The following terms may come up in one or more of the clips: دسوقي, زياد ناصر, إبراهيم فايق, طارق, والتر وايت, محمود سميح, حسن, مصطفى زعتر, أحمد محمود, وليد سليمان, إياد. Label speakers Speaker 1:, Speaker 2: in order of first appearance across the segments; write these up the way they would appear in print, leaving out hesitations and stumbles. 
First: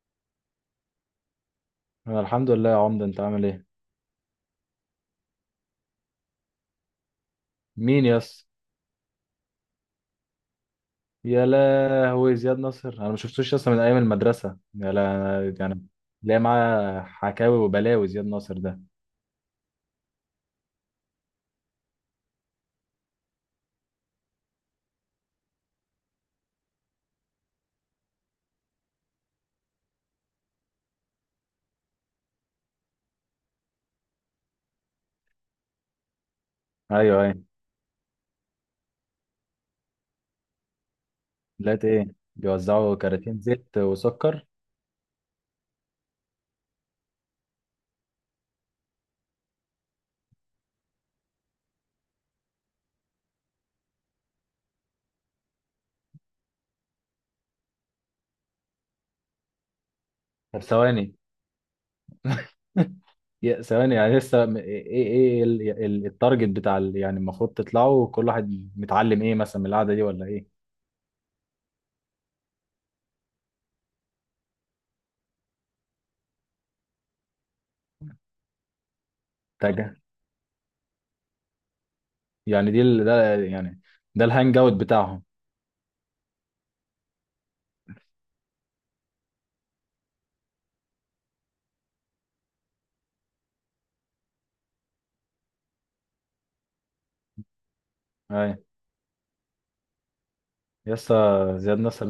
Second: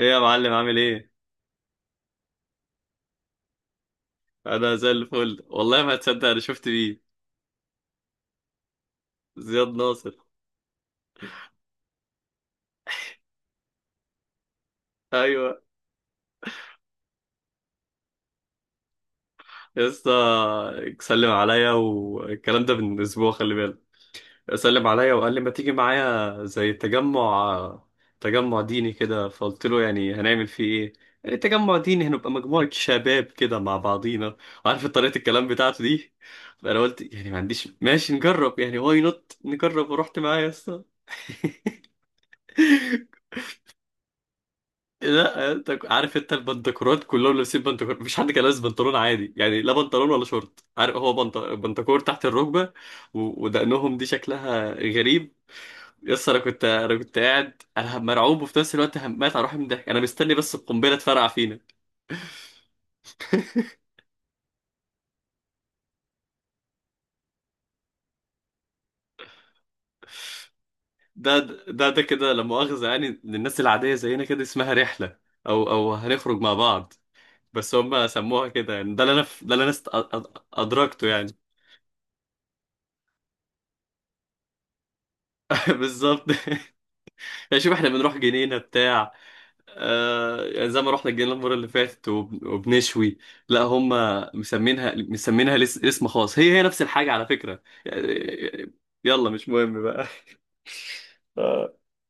Speaker 1: ايه يا معلم عامل ايه؟
Speaker 2: أنا الحمد لله يا عمده، انت عامل ايه؟
Speaker 1: انا زي الفل، والله ما هتصدق انا شفت مين.
Speaker 2: مين يس؟
Speaker 1: زياد ناصر.
Speaker 2: يا لهوي زياد نصر، انا ما شفتوش يس من ايام المدرسه يا لا
Speaker 1: ايوه.
Speaker 2: يعني. ليه معاه حكاوي وبلاوي زياد نصر ده.
Speaker 1: يا اسطى، سلم عليا والكلام ده من اسبوع، خلي بالك. سلم عليا وقال لي ما تيجي معايا زي تجمع، تجمع ديني كده. فقلت له يعني هنعمل فيه ايه؟ يعني تجمع ديني هنبقى مجموعة شباب كده مع بعضينا، عارف طريقة الكلام بتاعته دي. فانا قلت
Speaker 2: ايوه
Speaker 1: يعني
Speaker 2: ايوه
Speaker 1: ما عنديش، ماشي نجرب يعني، واي نوت نجرب. ورحت معايا يا اسطى.
Speaker 2: لقيت ايه؟ بيوزعوا كراتين زيت وسكر.
Speaker 1: لا انت، عارف انت البنتكورات كلهم لابسين بنتكور، مفيش حد كان لابس بنطلون عادي يعني، لا بنطلون ولا شورت. عارف، هو بنتكور تحت الركبه. ودقنهم دي شكلها غريب. يس انا كنت، انا كنت قاعد انا مرعوب، وفي نفس الوقت همات على روحي من الضحك. انا مستني بس
Speaker 2: طب
Speaker 1: القنبله
Speaker 2: ثواني.
Speaker 1: تفرقع فينا.
Speaker 2: يا ثواني يعني لسه ايه إيه التارجت بتاع يعني المفروض تطلعوا كل واحد متعلم ايه مثلا من القعده دي، ولا ايه؟
Speaker 1: ده، ده كده لا مؤاخذه يعني، للناس العاديه زينا كده اسمها رحله، او او هنخرج مع بعض. بس هم سموها كده يعني. ده اللي انا، ده اللي انا
Speaker 2: تاجه.
Speaker 1: ادركته يعني.
Speaker 2: يعني ده يعني. ده الهانج اوت بتاعهم.
Speaker 1: بالظبط. يعني شوف، احنا بنروح جنينه بتاع، آه، يعني زي ما رحنا الجنينة المرة اللي فاتت وبنشوي. لا، هم مسمينها، مسمينها اسم خاص. هي هي نفس الحاجة على فكرة
Speaker 2: ايوه.
Speaker 1: يعني. يلا، مش مهم بقى.
Speaker 2: يسا
Speaker 1: اه.
Speaker 2: زياد نصر،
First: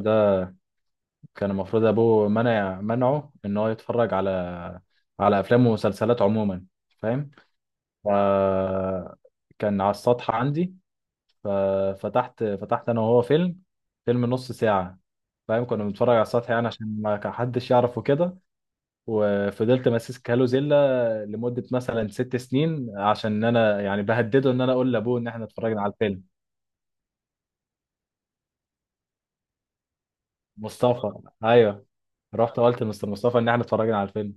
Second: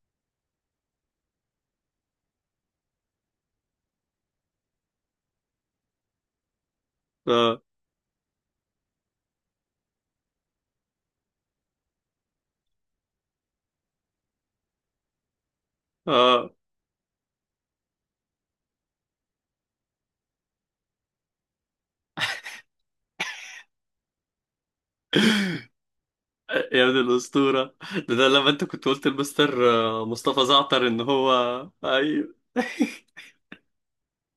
Speaker 2: كان المفروض ابوه منعه ان هو يتفرج على على افلام ومسلسلات عموما، فاهم؟
Speaker 1: اه.
Speaker 2: ف كان على السطح عندي، فتحت انا وهو فيلم، فيلم نص ساعة. فاهم؟ كنا بنتفرج على السطح
Speaker 1: اه.
Speaker 2: يعني عشان ما كان حدش يعرفه كده. وفضلت ماسك هالو زيلا لمدة مثلا ست سنين، عشان انا يعني بهدده ان انا اقول لابوه ان احنا اتفرجنا على الفيلم.
Speaker 1: يا ابن الأسطورة، ده لما انت كنت قلت لمستر مصطفى زعتر ان
Speaker 2: مصطفى،
Speaker 1: هو.
Speaker 2: ايوه.
Speaker 1: ايوه.
Speaker 2: رحت قلت لمستر مصطفى ان احنا اتفرجنا على الفيلم.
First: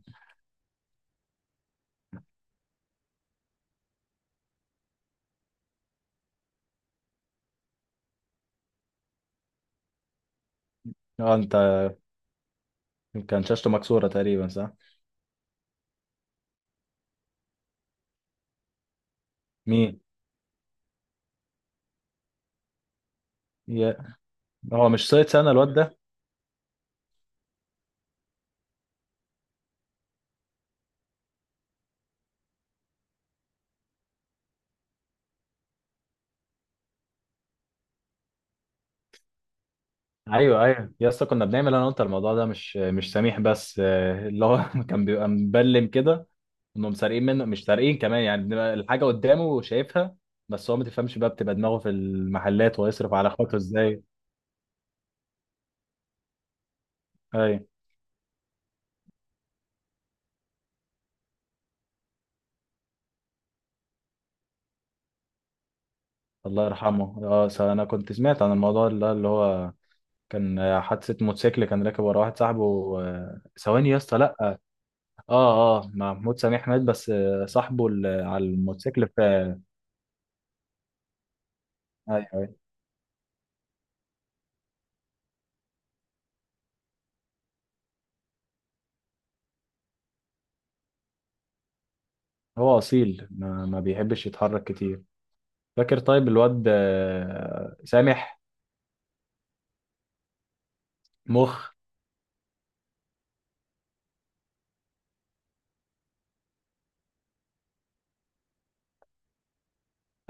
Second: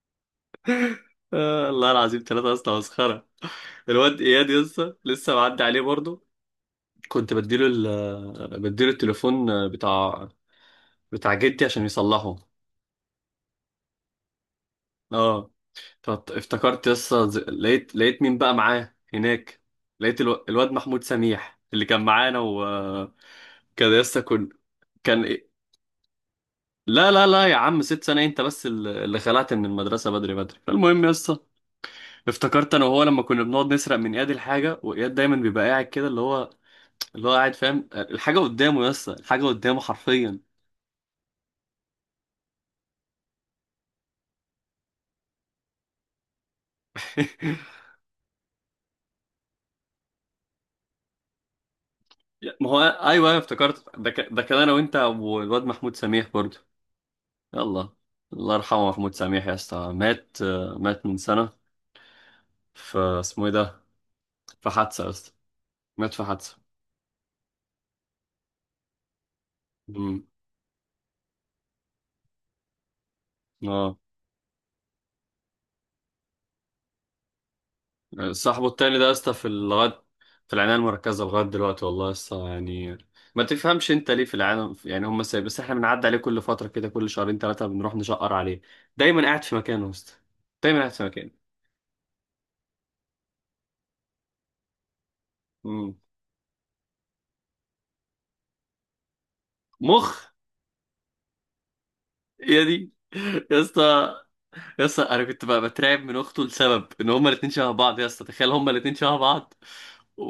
Speaker 1: آه، الله العظيم ثلاثة أصلا مسخرة. الواد إياد لسه لسه معدي عليه برضه. كنت بديله، ال بديله التليفون بتاع، بتاع
Speaker 2: اه انت،
Speaker 1: جدي عشان يصلحه.
Speaker 2: كان شاشته مكسورة تقريبا، صح؟
Speaker 1: اه. افتكرت يسا، لقيت مين بقى معاه هناك.
Speaker 2: مين؟
Speaker 1: لقيت الواد محمود سميح اللي كان معانا وكان.
Speaker 2: يا،
Speaker 1: يسا
Speaker 2: هو مش
Speaker 1: كان
Speaker 2: سايت
Speaker 1: إيه؟
Speaker 2: سنة الواد ده؟
Speaker 1: لا لا لا يا عم، 6 سنة انت بس اللي خلعت من المدرسة بدري بدري. فالمهم يسا، افتكرت انا وهو لما كنا بنقعد نسرق من اياد الحاجة، واياد دايما بيبقى قاعد كده، اللي هو، اللي هو قاعد فاهم الحاجة قدامه. يسا الحاجة قدامه حرفيا.
Speaker 2: ايوه ايوه يا اسطى، كنا بنعمل انا وانت الموضوع ده، مش سميح بس آه، اللي هو كان بيبقى مبلم كده. انهم سارقين منه، مش سارقين كمان يعني، بنبقى الحاجه قدامه وشايفها. بس هو ما تفهمش بقى، بتبقى دماغه في
Speaker 1: ما
Speaker 2: المحلات
Speaker 1: هو ايوه،
Speaker 2: ويصرف على
Speaker 1: ايوه
Speaker 2: اخواته
Speaker 1: افتكرت.
Speaker 2: ازاي.
Speaker 1: ده كان انا وانت والواد محمود سميح برضه.
Speaker 2: ايوه.
Speaker 1: يلا. الله يرحمه محمود سميح، يا اسطى مات. مات من سنة، فاسمه ايه ده، في حادثة يا اسطى. مات في حادثة.
Speaker 2: الله يرحمه. اه، انا كنت سمعت عن الموضوع، اللي هو
Speaker 1: امم
Speaker 2: كان آه، حادثه موتوسيكل، كان راكب ورا واحد صاحبه. آه، ثواني يا
Speaker 1: اه،
Speaker 2: اسطى، لا. اه اه، محمود سميح مات، بس آه، صاحبه اللي على
Speaker 1: صاحبه التاني ده
Speaker 2: الموتوسيكل
Speaker 1: يا اسطى في
Speaker 2: في.
Speaker 1: لغاية، في العناية المركزة لغاية دلوقتي، والله يا
Speaker 2: ايوه،
Speaker 1: اسطى
Speaker 2: أيوه.
Speaker 1: يعني. ما تفهمش انت ليه في العالم يعني هم سايب، بس احنا بنعدي عليه كل فترة كده، كل شهرين 3 بنروح نشقر عليه. دايما قاعد في مكانه يا اسطى، دايما قاعد في مكانه.
Speaker 2: هو اصيل، ما بيحبش يتحرك كتير.
Speaker 1: امم
Speaker 2: فاكر طيب الواد آه، سامح؟
Speaker 1: مخ.
Speaker 2: مخ.
Speaker 1: يا دي، يا اسطى، يا اسطى انا كنت بقى بترعب من اخته لسبب ان هما الاتنين شبه بعض. يا اسطى تخيل، هما الاتنين شبه بعض.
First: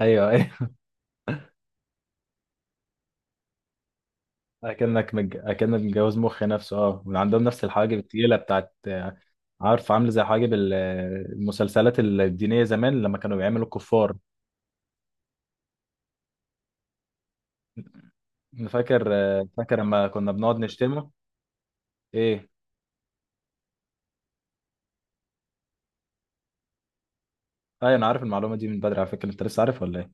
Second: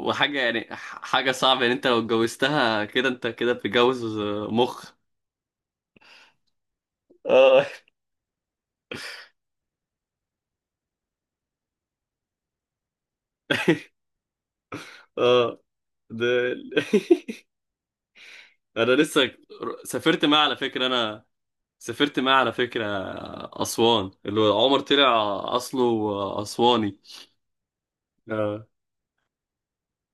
Speaker 2: ايوه ايوه.
Speaker 1: يعني، حاجه صعبه يعني. انت لو اتجوزتها كده، انت كده بتتجوز مخ.
Speaker 2: اكنك متجوز مخ نفسه. اه، وعندهم نفس
Speaker 1: اه.
Speaker 2: الحواجب التقيله بتاعت آه، عارف، عامله زي حواجب المسلسلات الدينيه زمان لما كانوا بيعملوا الكفار.
Speaker 1: اه. ده. انا
Speaker 2: فاكر
Speaker 1: لسه
Speaker 2: آه، فاكر لما
Speaker 1: سافرت
Speaker 2: كنا
Speaker 1: معاه على
Speaker 2: بنقعد
Speaker 1: فكره
Speaker 2: نشتمه.
Speaker 1: انا، سافرت معاه
Speaker 2: ايه؟
Speaker 1: على فكره. اسوان اللي هو عمر طلع، اصله اسواني.
Speaker 2: ايوه، انا عارف المعلومه
Speaker 1: اه.
Speaker 2: دي من بدري على فكره، انت لسه عارف ولا ايه؟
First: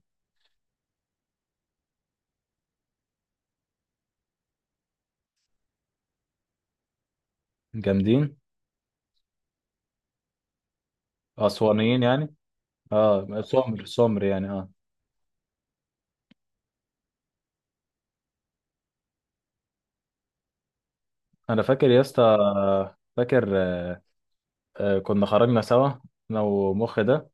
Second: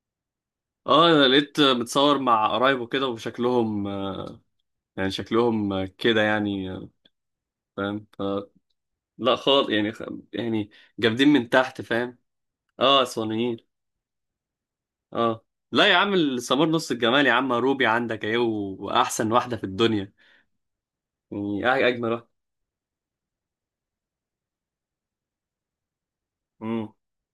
Speaker 1: اه، انا لقيت متصور مع قرايبه كده وشكلهم، يعني شكلهم كده يعني، فاهم.
Speaker 2: جامدين.
Speaker 1: لا خالص يعني يعني جامدين من تحت،
Speaker 2: اسوانيين
Speaker 1: فاهم.
Speaker 2: يعني.
Speaker 1: اه،
Speaker 2: اه،
Speaker 1: اسوانيين.
Speaker 2: سمر سمر يعني، اه.
Speaker 1: اه. لا يا عم، السمار نص الجمال يا عم. روبي عندك اهي، واحسن واحده في الدنيا،
Speaker 2: انا
Speaker 1: يعني
Speaker 2: فاكر يا
Speaker 1: اجمل
Speaker 2: اسطى.
Speaker 1: واحده.
Speaker 2: فاكر آه، آه، كنا خرجنا سوا، انا
Speaker 1: امم
Speaker 2: ومخ ده.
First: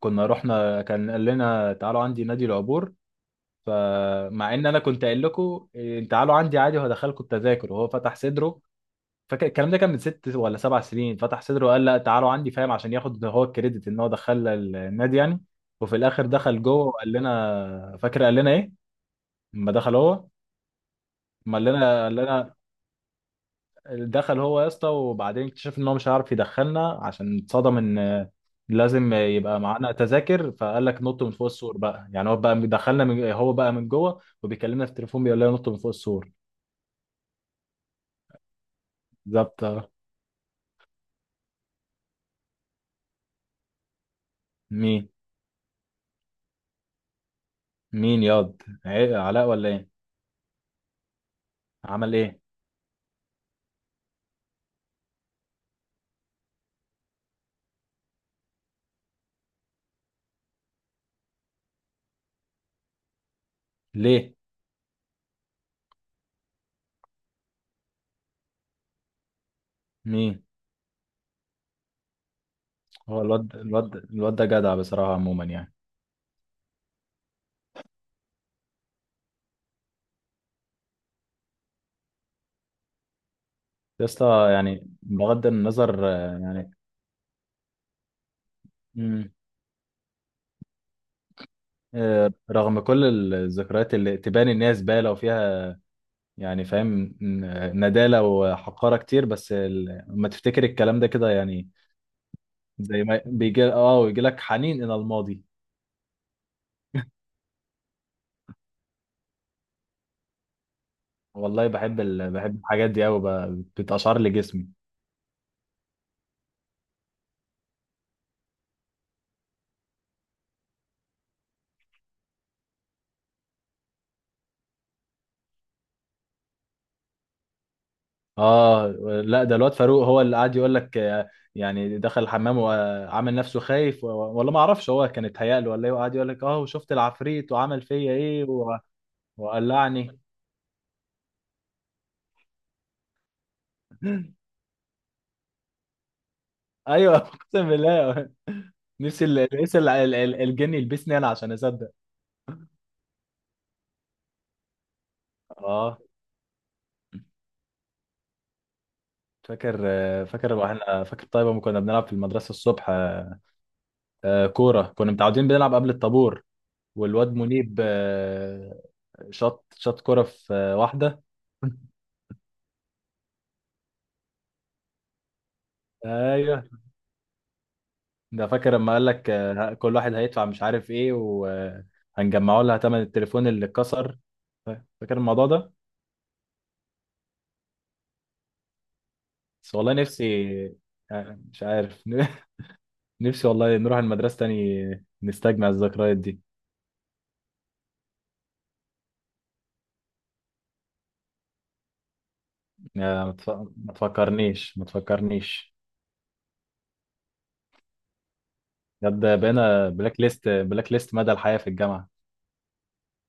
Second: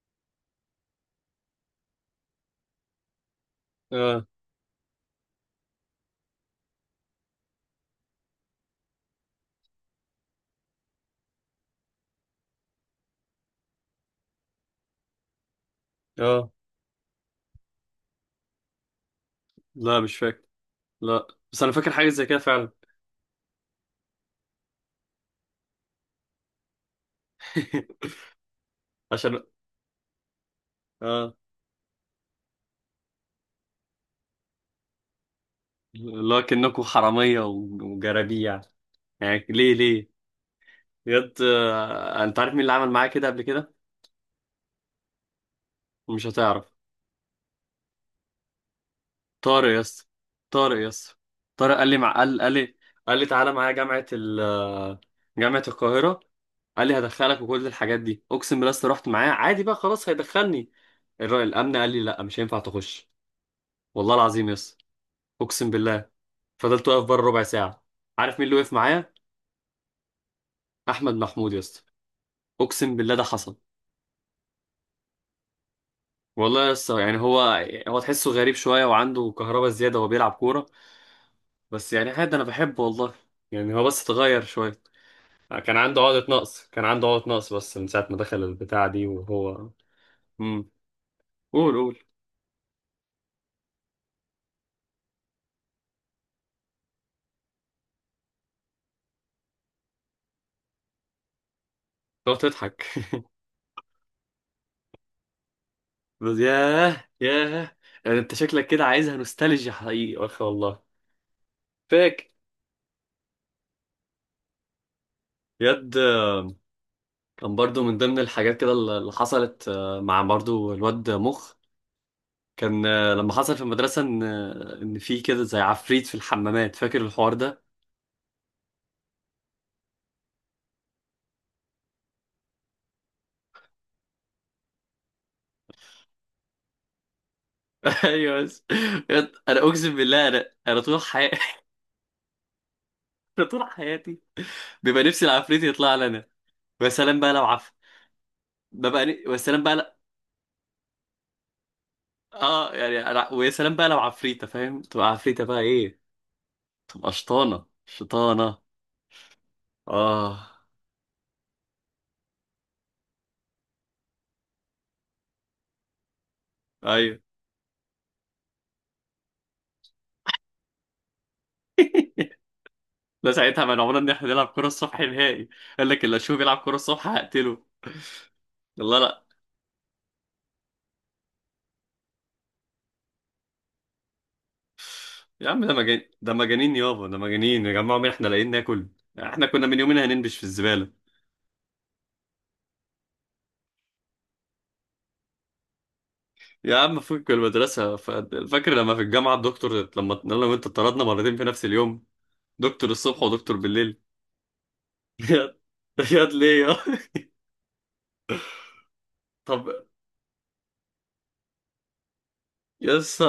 Speaker 2: كنا رحنا، كان قال لنا تعالوا عندي نادي العبور.
Speaker 1: اه.
Speaker 2: فمع ان انا كنت قايل لكم إيه، تعالوا عندي عادي وهدخلكم التذاكر، وهو فتح صدره. فاكر الكلام ده كان من ست ولا سبع سنين. فتح صدره وقال لا، تعالوا عندي، فاهم؟ عشان ياخد هو الكريدت ان هو دخلنا النادي يعني. وفي الاخر
Speaker 1: اه،
Speaker 2: دخل جوه، وقال لنا، فاكر قال لنا ايه؟ لما دخل
Speaker 1: لا مش
Speaker 2: هو.
Speaker 1: فاكر. لا
Speaker 2: ما
Speaker 1: بس
Speaker 2: قال
Speaker 1: انا فاكر
Speaker 2: لنا،
Speaker 1: حاجه
Speaker 2: قال
Speaker 1: زي كده
Speaker 2: لنا،
Speaker 1: فعلا.
Speaker 2: دخل هو يا اسطى، وبعدين اكتشف ان هو مش هيعرف يدخلنا، عشان اتصدم ان لازم
Speaker 1: عشان
Speaker 2: يبقى معانا تذاكر. فقال لك نط من
Speaker 1: اه،
Speaker 2: فوق السور بقى، يعني هو بقى دخلنا، من هو بقى من جوه وبيكلمنا في التليفون بيقول لنا نط من فوق السور.
Speaker 1: اللي هو كأنكوا حراميه وجرابيع يعني،
Speaker 2: بالظبط،
Speaker 1: ليه
Speaker 2: اه.
Speaker 1: ليه. بجد، انت عارف مين اللي عمل معايا كده قبل كده؟
Speaker 2: مين؟
Speaker 1: مش هتعرف.
Speaker 2: مين ياض علاء
Speaker 1: طارق
Speaker 2: ولا
Speaker 1: يا
Speaker 2: ايه؟
Speaker 1: اسطى، طارق يا اسطى. طارق قال لي، مع
Speaker 2: عمل
Speaker 1: قال
Speaker 2: ايه؟
Speaker 1: قال لي قال لي تعالى معايا جامعة جامعة القاهرة. قال لي هدخلك وكل الحاجات دي، اقسم بالله يا اسطى. رحت معاه عادي بقى، خلاص هيدخلني. الراجل الامن قال لي لا، مش هينفع تخش. والله
Speaker 2: ليه؟
Speaker 1: العظيم يا اسطى، اقسم بالله. فضلت واقف بره ربع ساعة. عارف مين اللي وقف معايا؟
Speaker 2: مين؟
Speaker 1: احمد محمود يا اسطى، اقسم بالله
Speaker 2: هو
Speaker 1: ده حصل.
Speaker 2: الواد الواد ده جدع بصراحة عموما يعني.
Speaker 1: والله يا اسطى يعني، هو تحسه غريب شوية، وعنده كهربا زيادة وبيلعب كورة، بس يعني عادي انا بحبه والله. يعني هو بس
Speaker 2: يا
Speaker 1: اتغير
Speaker 2: اسطى
Speaker 1: شوية.
Speaker 2: يعني، بغض
Speaker 1: كان عنده
Speaker 2: النظر
Speaker 1: عقدة
Speaker 2: آه،
Speaker 1: نقص،
Speaker 2: يعني،
Speaker 1: كان عنده عقدة نقص، بس من ساعة ما دخل البتاع دي
Speaker 2: مم،
Speaker 1: وهو. امم قول قول.
Speaker 2: آه، رغم كل الذكريات اللي تبان ان هي زبالة وفيها يعني، فاهم، ندالة وحقارة كتير، بس لما تفتكر الكلام ده كده يعني،
Speaker 1: لو تضحك.
Speaker 2: زي ما بيجي اه، ويجي لك حنين إلى الماضي.
Speaker 1: بس ياه ياه، يعني انت شكلك كده عايزها نوستالجيا حقيقي اخي والله.
Speaker 2: والله بحب
Speaker 1: فاك
Speaker 2: بحب الحاجات دي أوي، بتقشعر لي جسمي.
Speaker 1: يد كان برضو من ضمن الحاجات كده اللي حصلت، مع برضو الواد مخ. كان، لما حصل في المدرسة ان، ان في كده زي عفريت في الحمامات. فاكر الحوار ده؟
Speaker 2: اه، لا ده الواد فاروق هو اللي قاعد يقول لك آه، يعني دخل الحمام وعامل نفسه خايف، و... ولا ما اعرفش هو كان اتهيأ له ولا ايه، وقعد يقول لك اه وشفت العفريت وعمل فيا
Speaker 1: ايوه
Speaker 2: ايه
Speaker 1: بس،
Speaker 2: و...
Speaker 1: انا اقسم
Speaker 2: وقلعني.
Speaker 1: بالله، انا طول حياتي، انا طول حياتي بيبقى نفسي العفريت يطلع لنا. يا
Speaker 2: ايوه،
Speaker 1: سلام بقى لو.
Speaker 2: اقسم بالله. نفسي
Speaker 1: ويا
Speaker 2: ال-
Speaker 1: سلام بقى
Speaker 2: نفسي ال-
Speaker 1: لا.
Speaker 2: ال- ال- الجن يلبسني انا عشان اصدق.
Speaker 1: اه يعني، ويا سلام بقى لو عفريتة، فاهم، تبقى عفريتة بقى
Speaker 2: اه.
Speaker 1: ايه، تبقى شطانة، شطانة.
Speaker 2: فاكر،
Speaker 1: اه.
Speaker 2: فاكر واحنا، فاكر طيب لما كنا بنلعب في المدرسه الصبح آه، كوره، كنا متعودين بنلعب قبل الطابور.
Speaker 1: ايوع.
Speaker 2: والواد منيب آه، شاط كوره في آه، واحده.
Speaker 1: لا ساعتها منعونا ان احنا نلعب كرة الصبح نهائي. قال لك اللي اشوفه بيلعب
Speaker 2: ايوه.
Speaker 1: كرة الصبح هقتله.
Speaker 2: ده فاكر لما
Speaker 1: الله
Speaker 2: قال
Speaker 1: لا.
Speaker 2: لك آه، كل واحد هيدفع مش عارف ايه وهنجمعوا لها ثمن التليفون اللي اتكسر. فاكر الموضوع
Speaker 1: يا عم ده
Speaker 2: ده؟
Speaker 1: مجانين، ده مجانين يابا، ده مجانين يا جماعة. مين احنا لاقيين ناكل، احنا كنا
Speaker 2: بس
Speaker 1: من
Speaker 2: والله
Speaker 1: يومين
Speaker 2: نفسي
Speaker 1: هننبش في الزبالة.
Speaker 2: آه، مش عارف. نفسي والله نروح المدرسه تاني نستجمع الذكريات دي.
Speaker 1: يا عم فك المدرسة فاكر لما في الجامعة الدكتور، لما انا وانت اتطردنا مرتين في نفس اليوم، دكتور الصبح
Speaker 2: آه،
Speaker 1: ودكتور
Speaker 2: ما
Speaker 1: بالليل.
Speaker 2: تفكرنيش ما
Speaker 1: ياد،
Speaker 2: تفكرنيش
Speaker 1: ياد ليه يا.
Speaker 2: بجد
Speaker 1: طب،
Speaker 2: بقينا بلاك ليست، بلاك ليست مدى الحياة في الجامعة.
Speaker 1: يس،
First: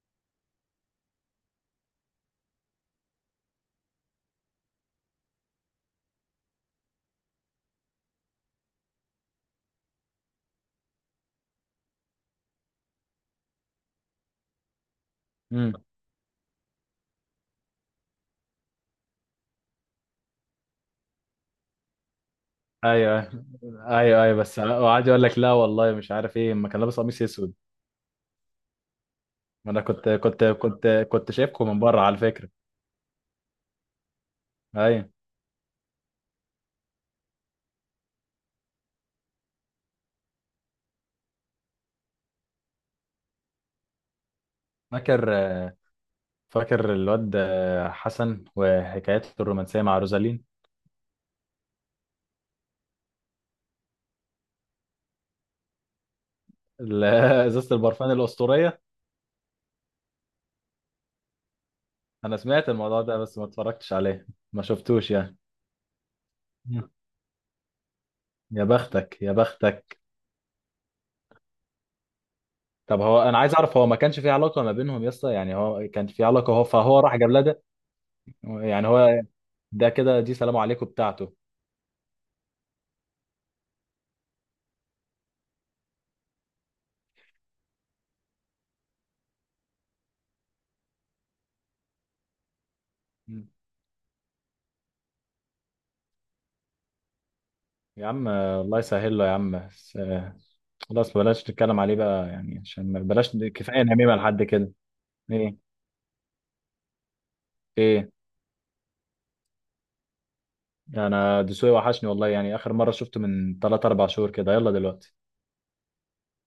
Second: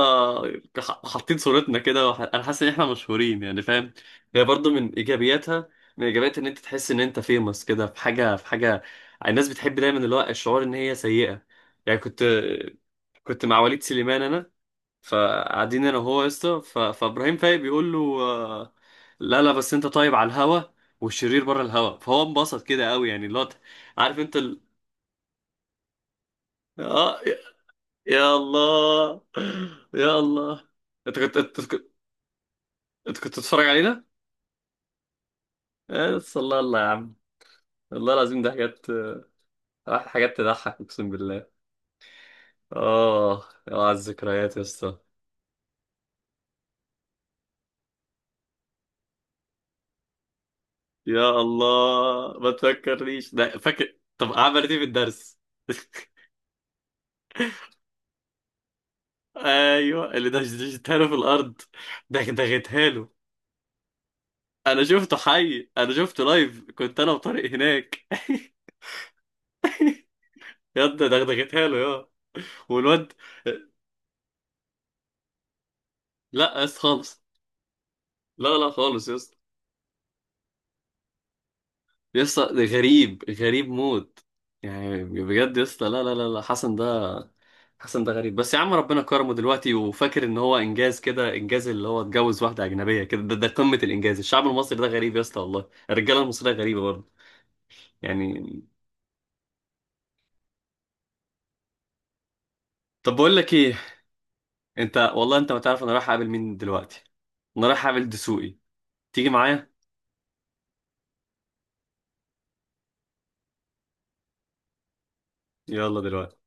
Speaker 1: حاطين صورتنا كده انا حاسس ان احنا مشهورين يعني، فاهم. هي برضو من ايجابياتها، من ايجابيات ان انت تحس ان انت فيمس كده، في حاجه في حاجه. الناس بتحب دايما اللي هو الشعور ان هي سيئه يعني. كنت مع وليد سليمان انا.
Speaker 2: امم.
Speaker 1: فقاعدين انا وهو يا اسطى، فابراهيم فايق بيقول له، لا لا، بس انت طيب على الهوا والشرير بره الهوا. فهو انبسط كده قوي يعني،
Speaker 2: ايوه
Speaker 1: اللي هو، عارف
Speaker 2: ايوه
Speaker 1: انت
Speaker 2: ايوه، بس وقعد يقول لك لا والله مش عارف ايه، ما كان لابس
Speaker 1: اه،
Speaker 2: قميص اسود.
Speaker 1: يا الله.
Speaker 2: ما انا كنت
Speaker 1: يا
Speaker 2: كنت
Speaker 1: الله،
Speaker 2: كنت
Speaker 1: انت
Speaker 2: كنت
Speaker 1: كنت،
Speaker 2: شايفكم من بره على فكرة.
Speaker 1: انت كنت بتتفرج علينا؟
Speaker 2: ايوه.
Speaker 1: بس الله، الله يا عم. والله العظيم ده حاجات، حاجات تضحك، اقسم بالله. اه يا على الذكريات يا اسطى.
Speaker 2: فاكر، فاكر الواد حسن وحكايته الرومانسية مع روزالين.
Speaker 1: يا الله ما تفكرنيش. ده فاكر، طب عملت ايه في الدرس؟
Speaker 2: ال- ازازة البرفان الأسطورية.
Speaker 1: ايوه اللي دشدشتها له في الارض، ده
Speaker 2: انا سمعت
Speaker 1: دغيتها
Speaker 2: الموضوع
Speaker 1: له.
Speaker 2: ده بس ما اتفرجتش عليه، ما
Speaker 1: انا
Speaker 2: شفتوش
Speaker 1: شفته
Speaker 2: يعني.
Speaker 1: حي، انا شفته لايف،
Speaker 2: مم.
Speaker 1: كنت انا وطارق هناك.
Speaker 2: يا بختك، يا بختك.
Speaker 1: يا ده دغدغتها له يا،
Speaker 2: طب
Speaker 1: والواد.
Speaker 2: هو، انا عايز اعرف، هو ما كانش في علاقة ما بينهم يا اسطى؟ يعني هو كان في
Speaker 1: لا
Speaker 2: علاقة،
Speaker 1: يا
Speaker 2: هو
Speaker 1: اسطى
Speaker 2: فهو راح
Speaker 1: خالص،
Speaker 2: جاب لها؟
Speaker 1: لا لا
Speaker 2: يعني
Speaker 1: خالص يا
Speaker 2: هو،
Speaker 1: اسطى.
Speaker 2: ده كده دي سلام عليكم بتاعته.
Speaker 1: يسطا ده غريب، غريب موت. يعني بجد يسطا، لا لا لا لا، حسن ده، حسن ده غريب، بس يا عم ربنا كرمه دلوقتي. وفاكر ان هو انجاز كده، انجاز اللي هو اتجوز واحده اجنبيه كده. ده
Speaker 2: مم.
Speaker 1: قمه الانجاز الشعب المصري. ده غريب يسطا، والله الرجاله المصريه غريبه برضه.
Speaker 2: يا عم
Speaker 1: يعني،
Speaker 2: آه، الله يسهل له يا عم بس، آه، خلاص بلاش نتكلم عليه بقى يعني، عشان
Speaker 1: طب بقول
Speaker 2: بلاش،
Speaker 1: لك ايه،
Speaker 2: كفايه نميمه لحد كده.
Speaker 1: انت والله انت
Speaker 2: ايه؟
Speaker 1: ما تعرف انا رايح اقابل مين دلوقتي. انا رايح اقابل
Speaker 2: ايه؟
Speaker 1: دسوقي. تيجي معايا.
Speaker 2: انا دسوقي وحشني والله، يعني اخر مره شفته من 3 4 شهور كده. يلا دلوقتي.
Speaker 1: يلا دلوقتي.